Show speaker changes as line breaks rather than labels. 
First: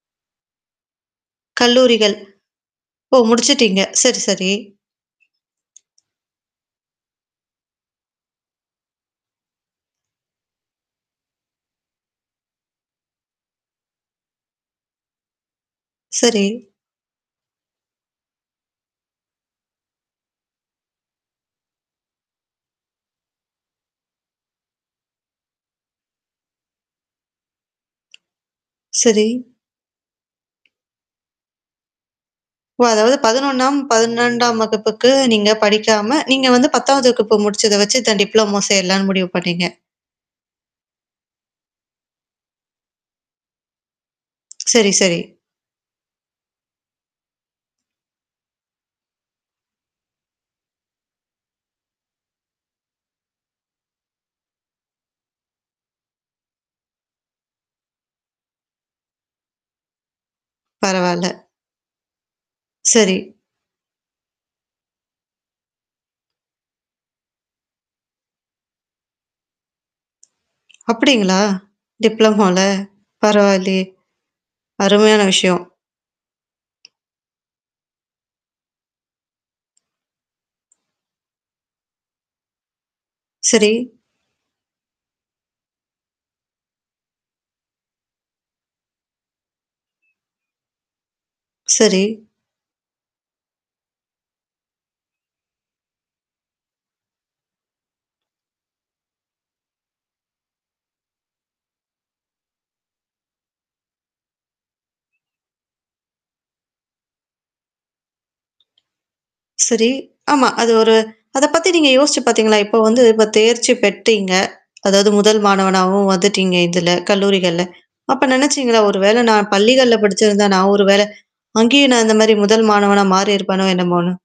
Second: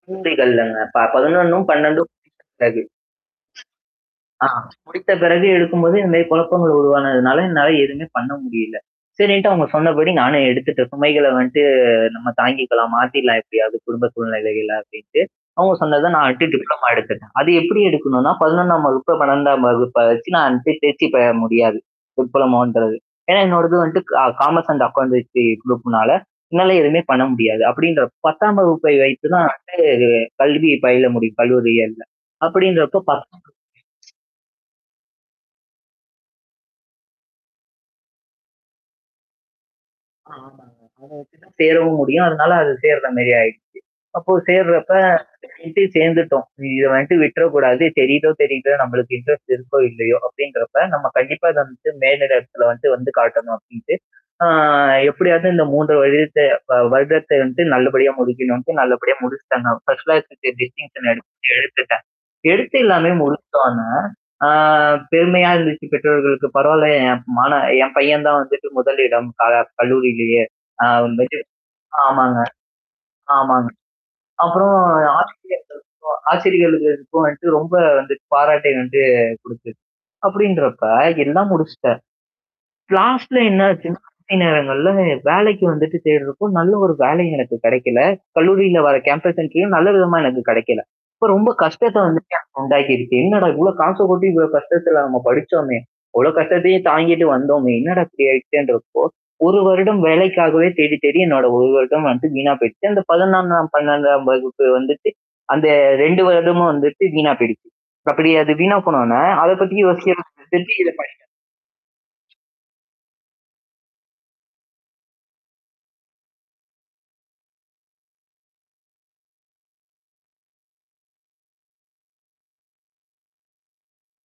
[unintelligible] ப 11ம் 12ம்
கல்லூரிகள்.
[unintelligible] பிறகு.
ஓ! முடிச்சுட்டீங்க. சரி,
அ. ஆ
சரி.
முடித்த பிறகு இருக்கும்போது நெறைய குழப்பங்கள் உருவானதுனால, என்னால எதுவுமே பண்ண முடியல. சரின்ட்டு அவங்க சொன்னபடி நானும் எடுத்துட்டேன், சுமைகள வந்துட்டு நம்ம தாங்கிக்கலாம். மாத்திடலாம் எப்படியாவது குடும்ப சூழ்நிலைகள அப்படின்ட்டு, அவங்க சொன்னத நான்
சரி.
எடுத்து டிப்ளமா எடுத்துட்டேன். அது எப்படி எடுக்கணும்னா, 11ஆம் வகுப்பு, 12ஆம் வகுப்ப வச்சு நான் தே தேர்ச்சி பெற முடியாது, டிப்ளோமோன்றது. ஏன்னா, என்னோடது வந்துட்டு கா காமர்ஸ் அண்ட் அக்கவுண்டன்சி குரூப்னால, என்னால எதுவுமே பண்ண முடியாது. அப்படின்றப்போ, 10ஆம் வகுப்பை
சரி.
வைத்து தான் [unintelligible] கல்வி பயில முடியும் கல்லூரியிகள்ல.
ஓ!
அப்படின்றப்ப
அதாவது
பத்
11ம்,
[unintelligible]
12ம் வகுப்புக்கு நீங்க படிக்காம, நீங்க வந்து 10வது வகுப்பு முடிச்சத வச்சு இந்த டிப்ளோமோ சேரலாம்ன்னு முடிவு பண்ணீங்க.
ஆமாங்க. அத வச்சு தான் சேரவும் முடியும். அதனால அது சேர்ற மாரி ஆயிடுச்சு. அப்போ
சரி,
சேர்றப்ப
சரி.
[unintelligible] சேர்ந்துட்டோம். இத வன்ட்டு விட்டுறக்கூடாது தெரியுதோ தெரியுதோ, நம்பளுக்கு இன்ட்ரெஸ்ட் இருக்கோ! இல்லையோ! அப்படின்றப்ப, நம்ம கண்டிப்பா இத வந்துட்டு மேலிட இடத்தல வந்து வந்து காட்டணும் அப்படின்ட்டு, ஆ எப்படியாவது இந்த 3 வருடத்த வ வருடத்த வந்துட்டு நல்லபடியா முடிக்கணுன்ட்டு, நல்லபடியா முடிச்சுட்டேன். நான் ஃபர்ஸ்ட் கிளாஸ் டிஸிடிங்ஷன்
பரவால்ல.
எடுத்துட்டு [unintelligible] எடுத்து எல்லாமே
சரி.
முடித்தோன, ஆ பெருமையா இருந்துச்சு பெற்றவர்களுக்கு "பரவால்ல என் மான என் பையன் தான் வந்துட்டு முதலிடம் க கல்லூரியிலேயே. அ
அப்படிங்களா?
வந்துட்டு" ஆமாங்க.
டிப்ளமோல.
ஆமாங்க.
பரவால்லயே!
அப்புறம்
அருமையான விஷயம்.
ஆசிரியர்களுக்கும் ஆசிரியைகளுக்கும் வந்துட்டு ரொம்ப வந்துட்டு பாராட்டை வந்து குடுத்துது. அப்படின்றப்ப, எல்லாம் முடிச்சுட்டேன். லாஸ்ட்ல
சரி.
என்னாச்சுன்னா [unintelligible] நேரங்கள்ல, வேலைக்கு வந்துட்டு தேடுறப்போ, நல்ல ஒரு வேலையும் எனக்கு கிடைக்கல. கல்லூரியில வர கேம்பஸ் இன்டர்வ்யூவும் நல்ல விதமா எனக்கு கிடைக்கல. அப்ப ரொம்ப கஷ்டத்த
சரி.
வந்துட்டு எனக்கு உண்டாக்கிருக்கு. என்னடா இவ்வளோ காச கொட்டி, இவ்வளோ கஷ்டத்துல நம்ம படிச்சோமே! இவ்வளோ கஷ்டத்தையும் தாங்கிட்டு வந்தோமே! என்னடா இப்படி ஆயிடுச்சேன்றப்போ, 1 வருடம் வேலைக்காகவே தேடி தேடி என்னோட 1 வருடம் வந்து வீணா போயிருச்சு. அந்த 11ஆம் வகுப்பு, 12 வகுப்பு வந்துட்டு, அந்த 2 வருடமும் வந்துட்டு வீணா போயிடுச்சு. அப்படி அது வீணா போனோன்ன, அத பத்தி
சரி, ஆமா, அது
யோசிச்சு
ஒரு
[unintelligible]
அத பத்தி நீங்க யோசிச்சு பார்த்தீங்களா? இப்போ வந்து இப்ப தேர்ச்சி பெற்றீங்க. அதாவது முதல் மாணவனாவும் வந்துட்டீங்க இதுல, கல்லூரிகள்ல. அப்ப நெனச்சீங்களா, ஒரு வேள நான் பள்ளிகள்ல படிச்சிருந்தா நான் ஒரு வேளை, அங்கேயும் நான் இந்த மாரி முதல் மாணவனா மாறியிருப்பனோ, என்னமோன்னு?